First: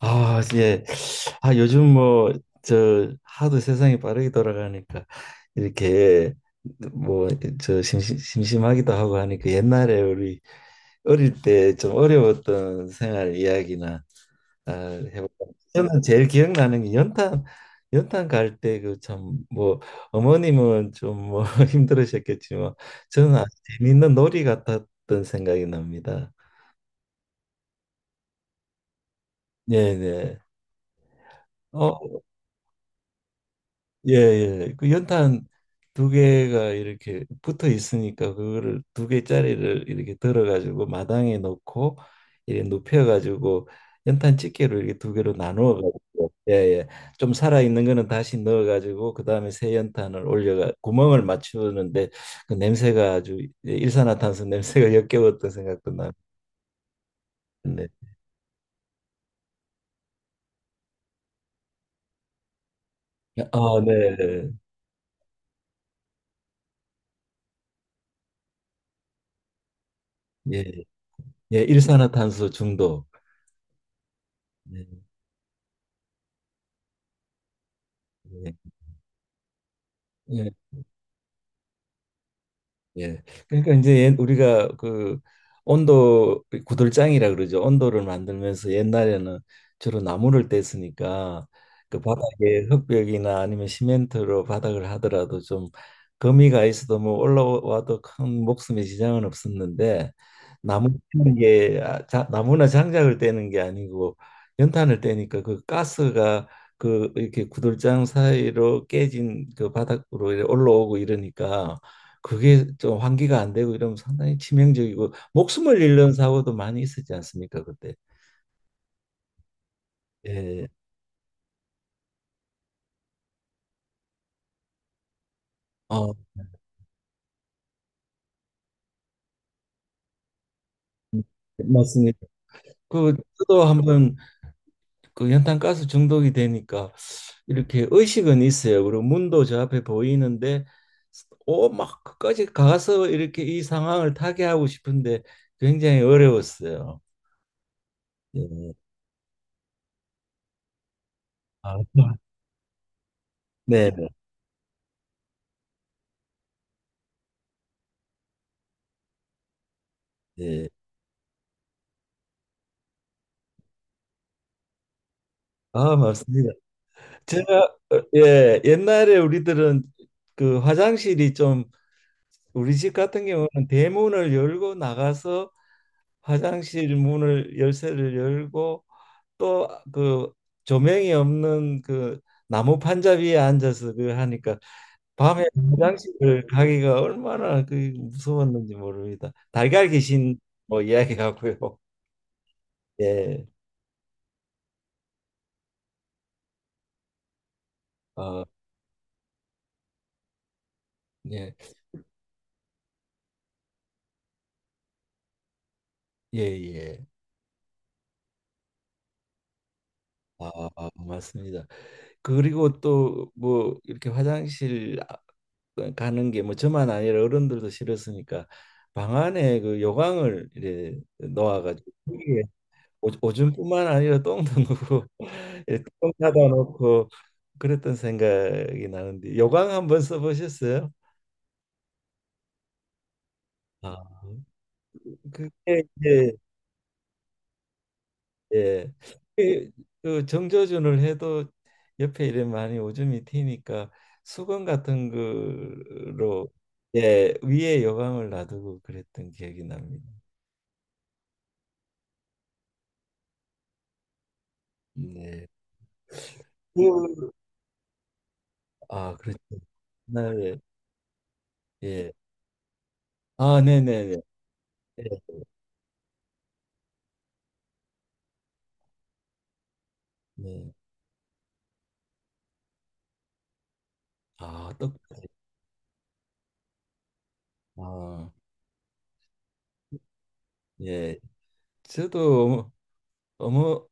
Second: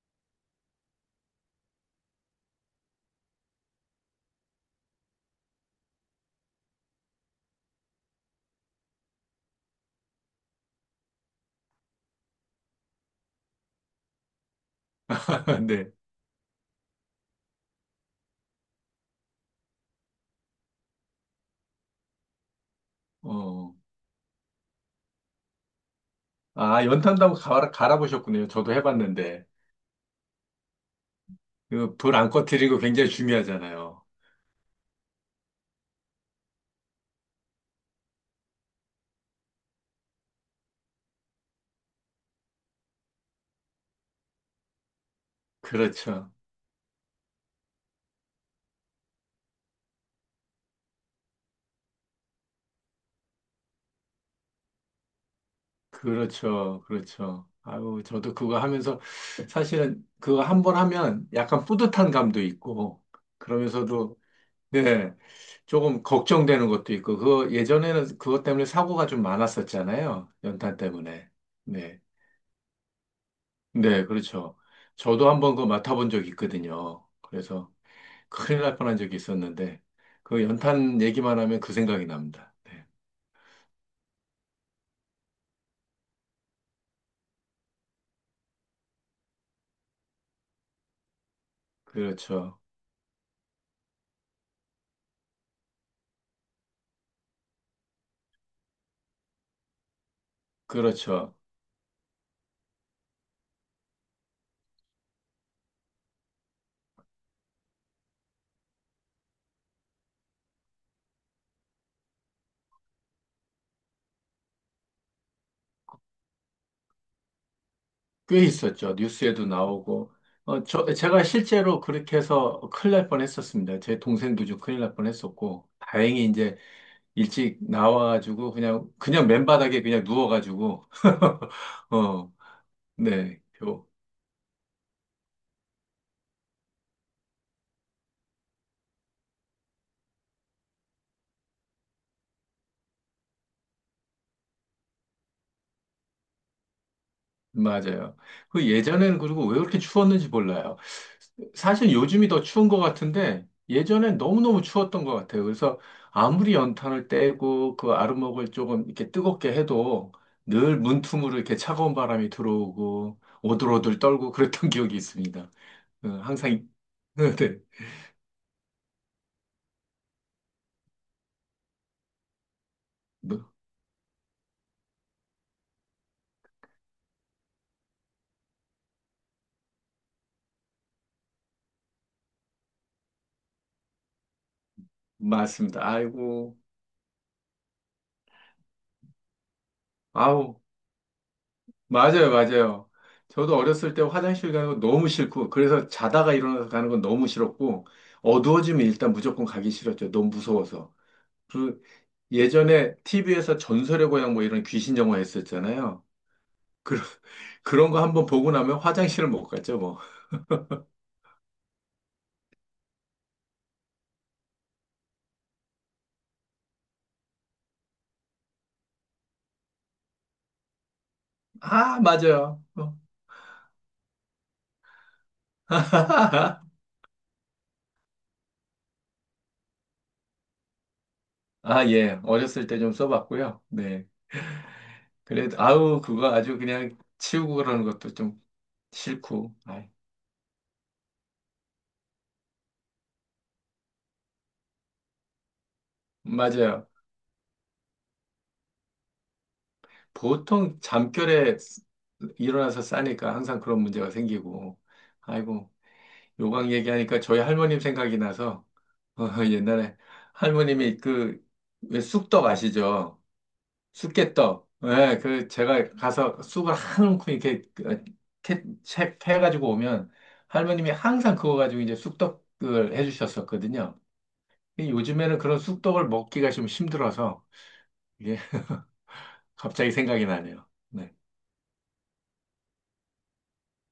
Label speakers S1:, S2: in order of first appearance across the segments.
S1: 아, 예. 아, 요즘 뭐, 저, 하도 세상이 빠르게 돌아가니까, 이렇게, 뭐, 저, 심심하기도 하고 하니까, 옛날에 우리 어릴 때 좀 어려웠던 생활 이야기나, 아, 해볼까.
S2: 네.
S1: 저는 제일 기억나는 게 연탄 갈 때 그 참, 뭐, 어머님은 좀 뭐 힘들으셨겠지만, 저는 아주
S2: 어.
S1: 재밌는 놀이 같았던 생각이 납니다.
S2: 아, 연탄도 갈아보셨군요. 저도 해봤는데.
S1: 네네. 어,
S2: 불안 꺼뜨리고 굉장히 중요하잖아요.
S1: 예, 예. 그 연탄 두 개가 이렇게 붙어 있으니까 그거를 두 개짜리를 이렇게 들어 가지고 마당에 놓고 이렇게 눕혀 가지고 연탄 집게로 이렇게 두 개로 나누어
S2: 그렇죠.
S1: 가지고 예, 예. 좀 살아 있는 거는 다시 넣어 가지고 그다음에 새 연탄을 올려가 구멍을 맞추는데 그 냄새가 아주 예, 일산화탄소 냄새가 역겨웠던 생각도 나고.
S2: 그렇죠.
S1: 네.
S2: 아유, 저도 그거 하면서 사실은 그거 한번 하면 약간 뿌듯한 감도 있고,
S1: 아,
S2: 그러면서도,
S1: 네.
S2: 네, 조금 걱정되는 것도 있고, 그 예전에는 그것 때문에 사고가 좀 많았었잖아요.
S1: 예.
S2: 연탄 때문에.
S1: 예,
S2: 네.
S1: 일산화탄소 중독.
S2: 네, 그렇죠.
S1: 네.
S2: 저도 한번 그거 맡아본 적이 있거든요. 그래서
S1: 예.
S2: 큰일 날 뻔한 적이 있었는데, 그
S1: 예.
S2: 연탄 얘기만 하면 그 생각이 납니다. 네.
S1: 예. 그러니까 이제 우리가 그 온도 구들장이라 그러죠. 온도를 만들면서 옛날에는 주로 나무를 뗐으니까 그
S2: 그렇죠.
S1: 바닥에 흙벽이나 아니면 시멘트로 바닥을 하더라도 좀 거미가 있어도 뭐 올라와도 큰 목숨에 지장은 없었는데 나무 떼는
S2: 그렇죠.
S1: 게 아, 자, 나무나 장작을 떼는 게 아니고 연탄을 떼니까 그 가스가 그 이렇게 구들장 사이로 깨진 그 바닥으로 이렇게 올라오고 이러니까 그게 좀 환기가 안 되고 이러면 상당히 치명적이고 목숨을 잃는 사고도 많이 있었지 않습니까, 그때.
S2: 꽤 있었죠. 뉴스에도 나오고. 어,
S1: 예.
S2: 저, 제가 실제로 그렇게 해서 큰일 날 뻔했었습니다. 제 동생도 좀 큰일 날 뻔했었고,
S1: 어,
S2: 다행히 이제 일찍 나와가지고 그냥 맨바닥에 그냥 누워가지고,
S1: 맞습니다.
S2: 어,
S1: 그
S2: 네,
S1: 저도 한번 그 연탄가스 중독이 되니까 이렇게 의식은 있어요. 그리고 문도 저 앞에 보이는데 오막 끝까지 가서 이렇게 이 상황을 타개하고 싶은데 굉장히 어려웠어요.
S2: 맞아요. 그
S1: 예.
S2: 예전에는 그리고 왜 그렇게 추웠는지 몰라요.
S1: 아,
S2: 사실 요즘이 더 추운 것 같은데
S1: 네. 네.
S2: 예전엔 너무너무 추웠던 것 같아요. 그래서 아무리 연탄을 떼고 그 아랫목을 조금 이렇게 뜨겁게 해도
S1: 예.
S2: 늘 문틈으로 이렇게 차가운 바람이 들어오고 오들오들 떨고 그랬던 기억이 있습니다.
S1: 아,
S2: 어,
S1: 맞습니다.
S2: 항상, 이- 네, 네.
S1: 제가 예, 옛날에 우리들은 그 화장실이 좀 우리 집 같은
S2: 뭐,
S1: 경우는 대문을 열고 나가서 화장실 문을 열쇠를 열고 또 그 조명이 없는 그 나무 판자 위에 앉아서 그 하니까 밤에
S2: 맞습니다.
S1: 화장실을
S2: 아이고,
S1: 가기가 얼마나 그 무서웠는지 모릅니다. 달걀 귀신
S2: 아우.
S1: 뭐 이야기하고요.
S2: 맞아요, 맞아요.
S1: 예.
S2: 저도 어렸을 때 화장실 가는 거 너무 싫고, 그래서 자다가 일어나서 가는 건 너무 싫었고,
S1: 어,
S2: 어두워지면 일단 무조건 가기 싫었죠. 너무 무서워서.
S1: 예.
S2: 그 예전에 TV에서 전설의 고향 뭐 이런 귀신 영화 했었잖아요.
S1: 예,
S2: 그,
S1: 예.
S2: 그런 거 한번 보고 나면 화장실을 못 갔죠, 뭐.
S1: 아, 맞습니다. 그리고 또 뭐 이렇게 화장실 가는 게 뭐 저만 아니라 어른들도 싫었으니까 방 안에 그 요강을 이렇게 놓아가지고
S2: 아,
S1: 거기에
S2: 맞아요. 어.
S1: 오줌뿐만 아니라 똥도 넣고 이렇게 똥 사다 놓고 그랬던 생각이 나는데, 요강 한번 써보셨어요?
S2: 아, 예. 어렸을 때 좀 써봤고요. 네.
S1: 아, 그게
S2: 그래도, 아우,
S1: 이제
S2: 그거 아주 그냥 치우고 그러는 것도 좀
S1: 예.
S2: 싫고.
S1: 그,
S2: 아이,
S1: 그 정조준을 해도 옆에 이래 많이 오줌이 튀니까 수건 같은 거로
S2: 맞아요.
S1: 예, 위에 여광을 놔두고 그랬던 기억이 납니다.
S2: 보통 잠결에 일어나서 싸니까 항상 그런 문제가 생기고,
S1: 네.
S2: 아이고, 요강 얘기하니까
S1: 그,
S2: 저희 할머님 생각이 나서,
S1: 아, 그렇죠.
S2: 어, 옛날에
S1: 네,
S2: 할머님이 그, 왜
S1: 예.
S2: 쑥떡 아시죠?
S1: 아, 네네네.
S2: 쑥개떡.
S1: 예,
S2: 예, 그, 제가 가서 쑥을 한 움큼 이렇게 그, 가지고 오면
S1: 네.
S2: 할머님이 항상 그거 가지고 이제 쑥떡을 해주셨었거든요.
S1: 아,
S2: 근데
S1: 떡.
S2: 요즘에는 그런 쑥떡을 먹기가 좀 힘들어서
S1: 아,
S2: 이게 갑자기 생각이 나네요. 네.
S1: 예. 저도 어머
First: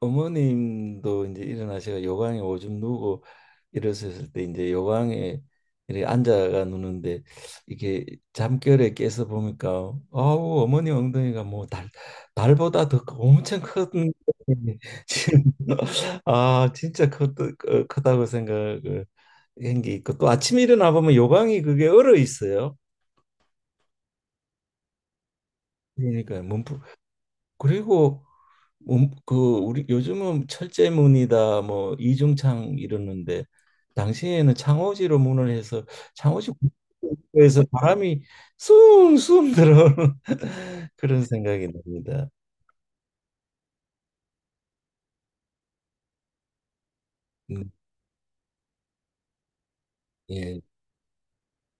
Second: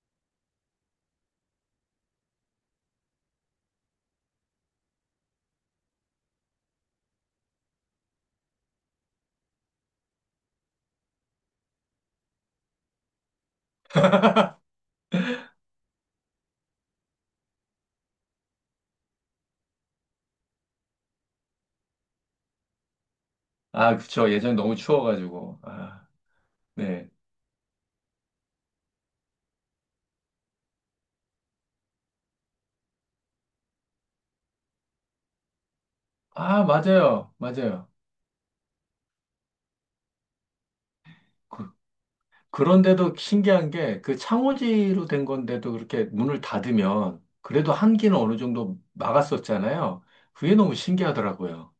S1: 어머님도 이제 일어나셔가 요강에 오줌 누고 일어섰을 때 이제 요강에 이렇게 앉아가 누는데 이게 잠결에 깨서 보니까, 아우, 어머니 엉덩이가 뭐 달 달보다 더 엄청 큰 엉덩이. 지금 아 진짜 크다고 생각을 한 게 있고, 또 아침에 일어나 보면 요강이 그게 얼어 있어요.
S2: 아, 그쵸. 예전에 너무 추워가지고. 아,
S1: 그러니까 문풍.
S2: 네.
S1: 그리고 그 우리 요즘은 철제문이다 뭐 이중창 이러는데 당시에는 창호지로 문을 해서 창호지
S2: 아, 맞아요.
S1: 에서
S2: 맞아요.
S1: 바람이 숭숭 들어오는 그런
S2: 그,
S1: 생각이 납니다.
S2: 그런데도 신기한 게 그 창호지로 된 건데도 그렇게 문을 닫으면
S1: 음,
S2: 그래도 한기는 어느 정도 막았었잖아요. 그게
S1: 예.
S2: 너무 신기하더라고요.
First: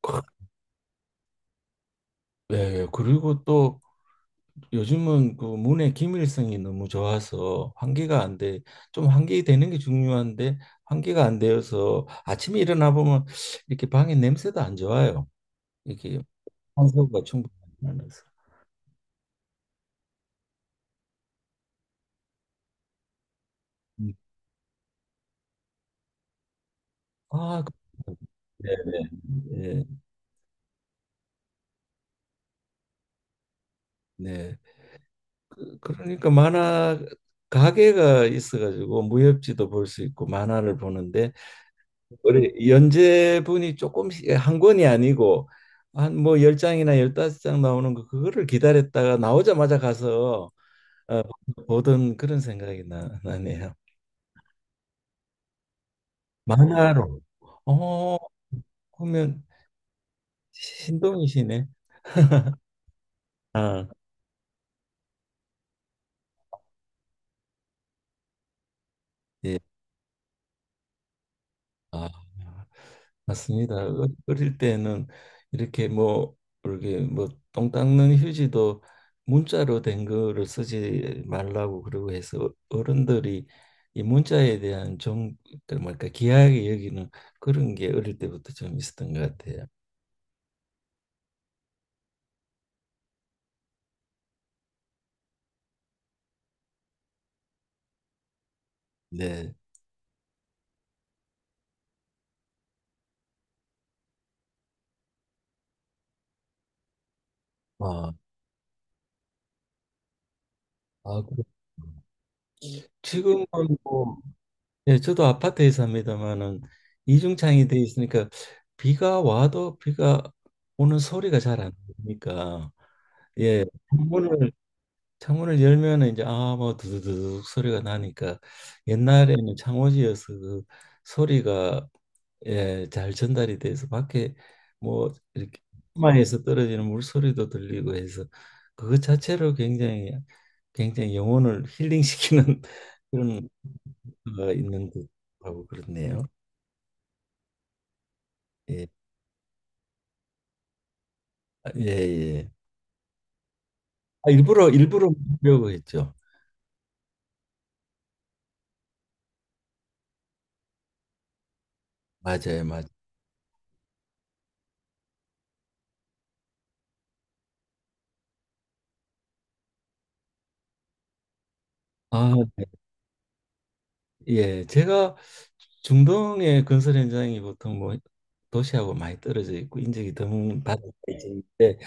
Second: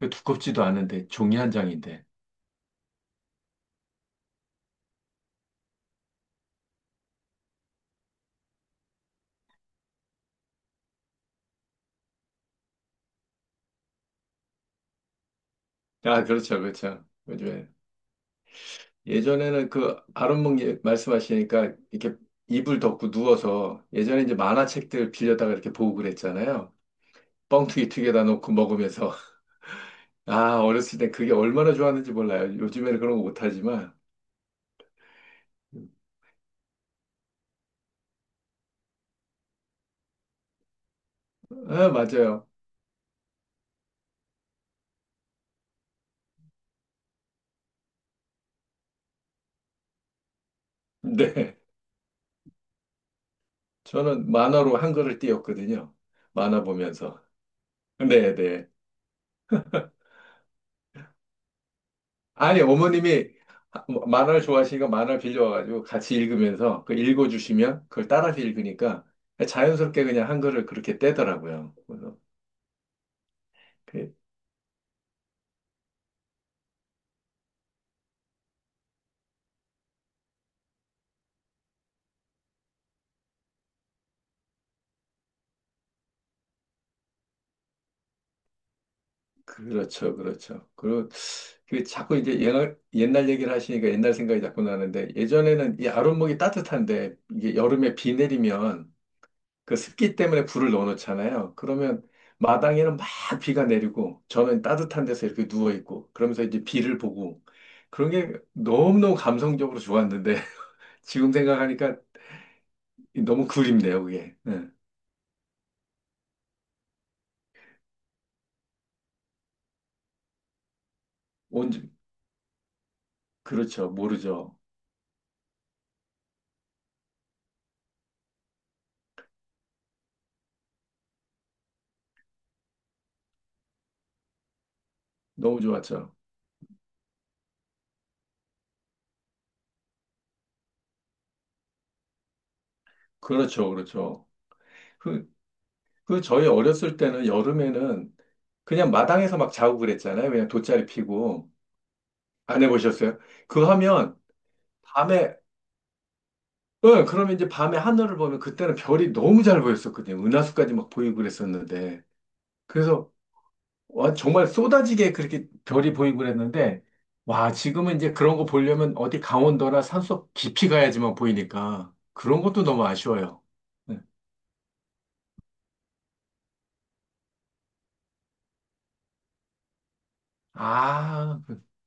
S2: 그
S1: 그-
S2: 두껍지도 않은데 종이 한 장인데.
S1: 예, 그리고 또 요즘은 그 문의 기밀성이 너무 좋아서 환기가 안 돼. 좀 환기되는 게 중요한데 환기가 안 되어서 아침에 일어나 보면 이렇게 방에 냄새도 안 좋아요. 이렇게
S2: 아, 그렇죠. 그렇죠.
S1: 환소가
S2: 요즘에.
S1: 충분하지 않아서.
S2: 예전에는 그 아랫목 예- 말씀하시니까 이렇게 이불 덮고 누워서
S1: 음.
S2: 예전에 이제 만화책들 빌려다가 이렇게 보고 그랬잖아요.
S1: 아,
S2: 뻥튀기 튀겨다 놓고
S1: 네네.
S2: 먹으면서
S1: 예,
S2: 아, 어렸을 때 그게 얼마나 좋았는지 몰라요. 요즘에는 그런 거 못하지만.
S1: 네. 그러니까 만화 가게가 있어가지고 무협지도 볼 수 있고 만화를 보는데
S2: 아, 맞아요.
S1: 우리 연재분이 조금씩 예, 한 권이 아니고 한 뭐 열장이나 열다섯 장 나오는 거, 그거를 기다렸다가 나오자마자 가서 어,
S2: 네.
S1: 보던 그런 생각이 나네요.
S2: 저는 만화로 한글을 띄웠거든요. 만화
S1: 만화로.
S2: 보면서.
S1: 어,
S2: 네, 네.
S1: 그러면 신동이시네.
S2: 아니, 어머님이
S1: 아,
S2: 만화를 좋아하시니까 만화를 빌려와가지고 같이 읽으면서 그 읽어주시면 그걸 따라서 읽으니까
S1: 예.
S2: 자연스럽게 그냥 한글을 그렇게 떼더라고요.
S1: 아,
S2: 그래서
S1: 맞습니다. 어릴 때는 이렇게 뭐 이렇게 뭐 똥 닦는 휴지도 문자로 된 거를 쓰지 말라고 그러고 해서 어른들이 이 문자에 대한 좀 뭐랄까 귀하게 여기는 그런 게 어릴 때부터 좀 있었던 것 같아요.
S2: 그렇죠, 그렇죠. 그리고 그 자꾸 이제 옛날 얘기를 하시니까 옛날 생각이 자꾸 나는데 예전에는 이 아랫목이 따뜻한데 이게 여름에 비 내리면
S1: 네.
S2: 그 습기 때문에 불을 넣어놓잖아요. 그러면 마당에는 막 비가 내리고 저는 따뜻한 데서 이렇게 누워 있고 그러면서 이제 비를 보고 그런
S1: 아,
S2: 게 너무너무 감성적으로 좋았는데 지금
S1: 그
S2: 생각하니까
S1: 지금은
S2: 너무 그립네요,
S1: 뭐
S2: 그게. 예.
S1: 예, 저도 아파트에 삽니다만은 이중창이 돼 있으니까 비가 와도 비가 오는 소리가 잘
S2: 온
S1: 안 들리니까 예.
S2: 그렇죠,
S1: 문을
S2: 모르죠.
S1: 창문을 열면은 이제 아뭐 두두두둑 소리가 나니까 옛날에는 창호지여서 그 소리가 예, 잘 전달이 돼서 밖에 뭐 이렇게
S2: 너무 좋았죠.
S1: 마에서 떨어지는 물소리도 들리고 해서 그것 자체로 굉장히 굉장히 영혼을 힐링시키는 그런
S2: 그렇죠, 그렇죠.
S1: 가 있는
S2: 그
S1: 듯하고 그렇네요.
S2: 그 저희 어렸을 때는 여름에는
S1: 예,
S2: 그냥 마당에서 막 자고 그랬잖아요. 그냥 돗자리 피고.
S1: 아, 예, 예.
S2: 안 해보셨어요? 그거 하면
S1: 아, 일부러 일부러
S2: 밤에,
S1: 보려고 했죠.
S2: 응, 그러면 이제 밤에 하늘을 보면 그때는 별이 너무 잘 보였었거든요. 은하수까지 막 보이고 그랬었는데.
S1: 맞아요, 맞아요.
S2: 그래서, 와, 정말 쏟아지게 그렇게 별이 보이고 그랬는데, 와, 지금은 이제 그런 거 보려면 어디 강원도나 산속 깊이 가야지만 보이니까
S1: 아,
S2: 그런 것도 너무 아쉬워요. 네.
S1: 예. 제가 중동의 건설 현장이 보통 뭐 도시하고 많이 떨어져 있고 인적이 드문
S2: 아, 그-
S1: 바다인데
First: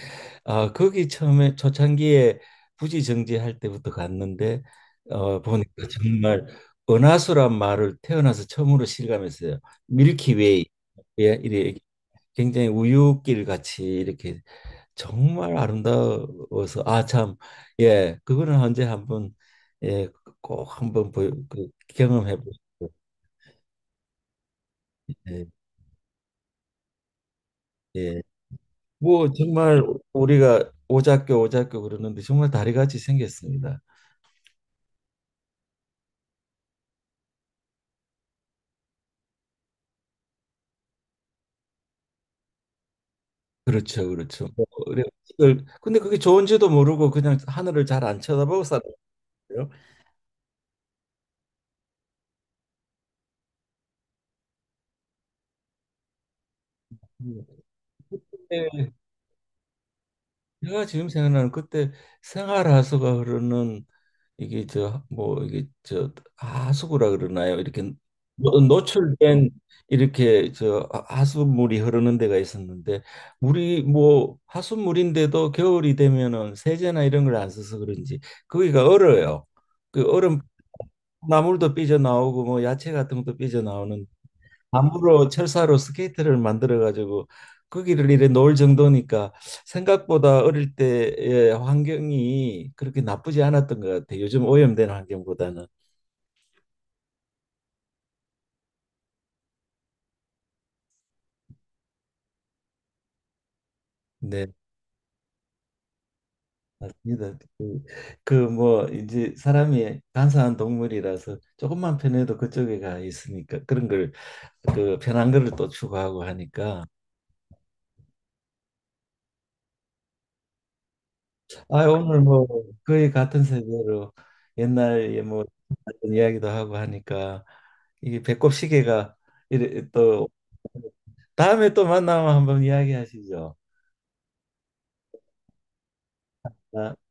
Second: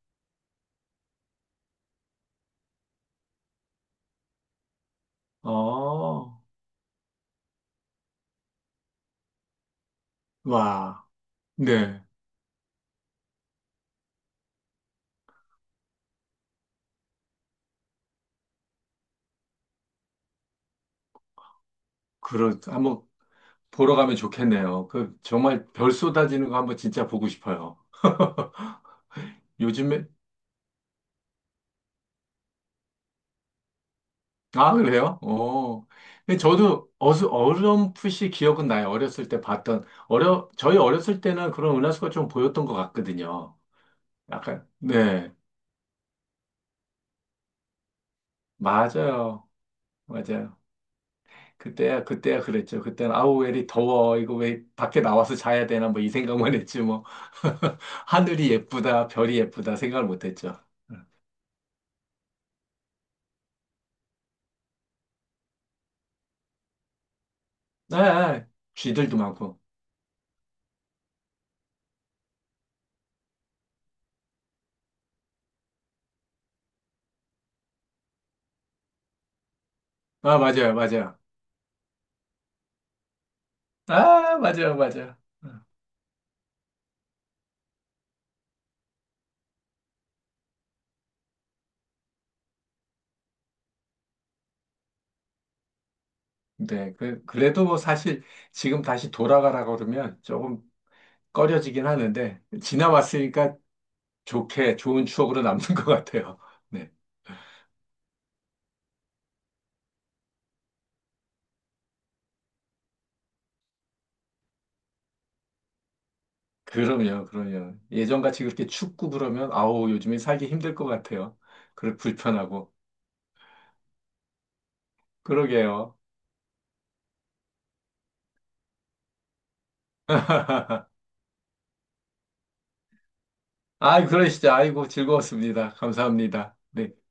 S1: 아, 거기 처음에 초창기에 부지 정지할 때부터 갔는데 보니까
S2: 어,
S1: 정말 은하수란 말을 태어나서 처음으로 실감했어요. 밀키웨이,
S2: 와,
S1: 예, 이렇게
S2: 네.
S1: 굉장히 우유길 같이 이렇게 정말 아름다워서 아 참 예 그거는 언제 한번 예꼭 한번 경험해
S2: 그렇,
S1: 보시고.
S2: 한번 보러 가면 좋겠네요. 그
S1: 예,
S2: 정말 별 쏟아지는 거 한번 진짜 보고 싶어요.
S1: 예. 뭐 정말
S2: 요즘에
S1: 우리가 오작교 오작교 그러는데 정말 다리같이 생겼습니다.
S2: 아 그래요? 어. 근데 저도 어수 어렴풋이 기억은 나요. 어렸을 때 봤던 어려 저희 어렸을 때는 그런 은하수가 좀 보였던 것 같거든요.
S1: 그렇죠, 그렇죠. 뭐,
S2: 약간
S1: 그래,
S2: 네
S1: 근데 그게 좋은지도 모르고 그냥 하늘을 잘 안 쳐다보고 살았어요.
S2: 맞아요 맞아요. 그때야 그랬죠. 그때는 아우 왜 이리 더워 이거 왜 밖에 나와서 자야 되나 뭐 이 생각만 했지 뭐
S1: 음.
S2: 하늘이
S1: 예.
S2: 예쁘다 별이 예쁘다 생각을 못했죠.
S1: 내가 지금 생각나는 그때 생활하수가 흐르는, 이게 저 뭐 이게 저 하수구라 그러나요? 이렇게
S2: 아, 아, 쥐들도
S1: 노출된,
S2: 많고.
S1: 이렇게 저 하수물이 흐르는 데가 있었는데 물이 뭐 하수물인데도 겨울이 되면은 세제나 이런 걸 안 써서 그런지 거기가 얼어요. 그
S2: 아,
S1: 얼음
S2: 맞아요.
S1: 나물도 삐져 나오고 뭐 야채 같은 것도 삐져.
S2: 아, 맞아요.
S1: 나무로
S2: 어,
S1: 철사로 스케이트를 만들어 가지고 거기를 이래 놓을 정도니까 생각보다 어릴 때의 환경이 그렇게 나쁘지 않았던 것 같아요. 요즘 오염된 환경보다는.
S2: 네, 그, 그래도 뭐 사실 지금 다시 돌아가라고 그러면 조금 꺼려지긴 하는데, 지나왔으니까
S1: 네,
S2: 좋게, 좋은 추억으로 남는 것 같아요. 네.
S1: 맞습니다. 뭐 이제 사람이 간사한 동물이라서 조금만 편해도 그쪽에 가 있으니까 그런 걸, 그 편한 거를 또 추구하고 하니까.
S2: 그럼요, 그럼요. 예전같이 그렇게 춥고 그러면, 아우, 요즘에 살기 힘들 것 같아요.
S1: 아,
S2: 그래,
S1: 오늘 뭐
S2: 불편하고.
S1: 거의 같은 세대로 옛날에 뭐
S2: 그러게요.
S1: 이야기도 하고 하니까 이게 배꼽 시계가 이래 또, 다음에 또 만나면 한번 이야기하시죠.
S2: 아, 그러시죠. 아이고, 즐거웠습니다. 감사합니다.
S1: 아,
S2: 네.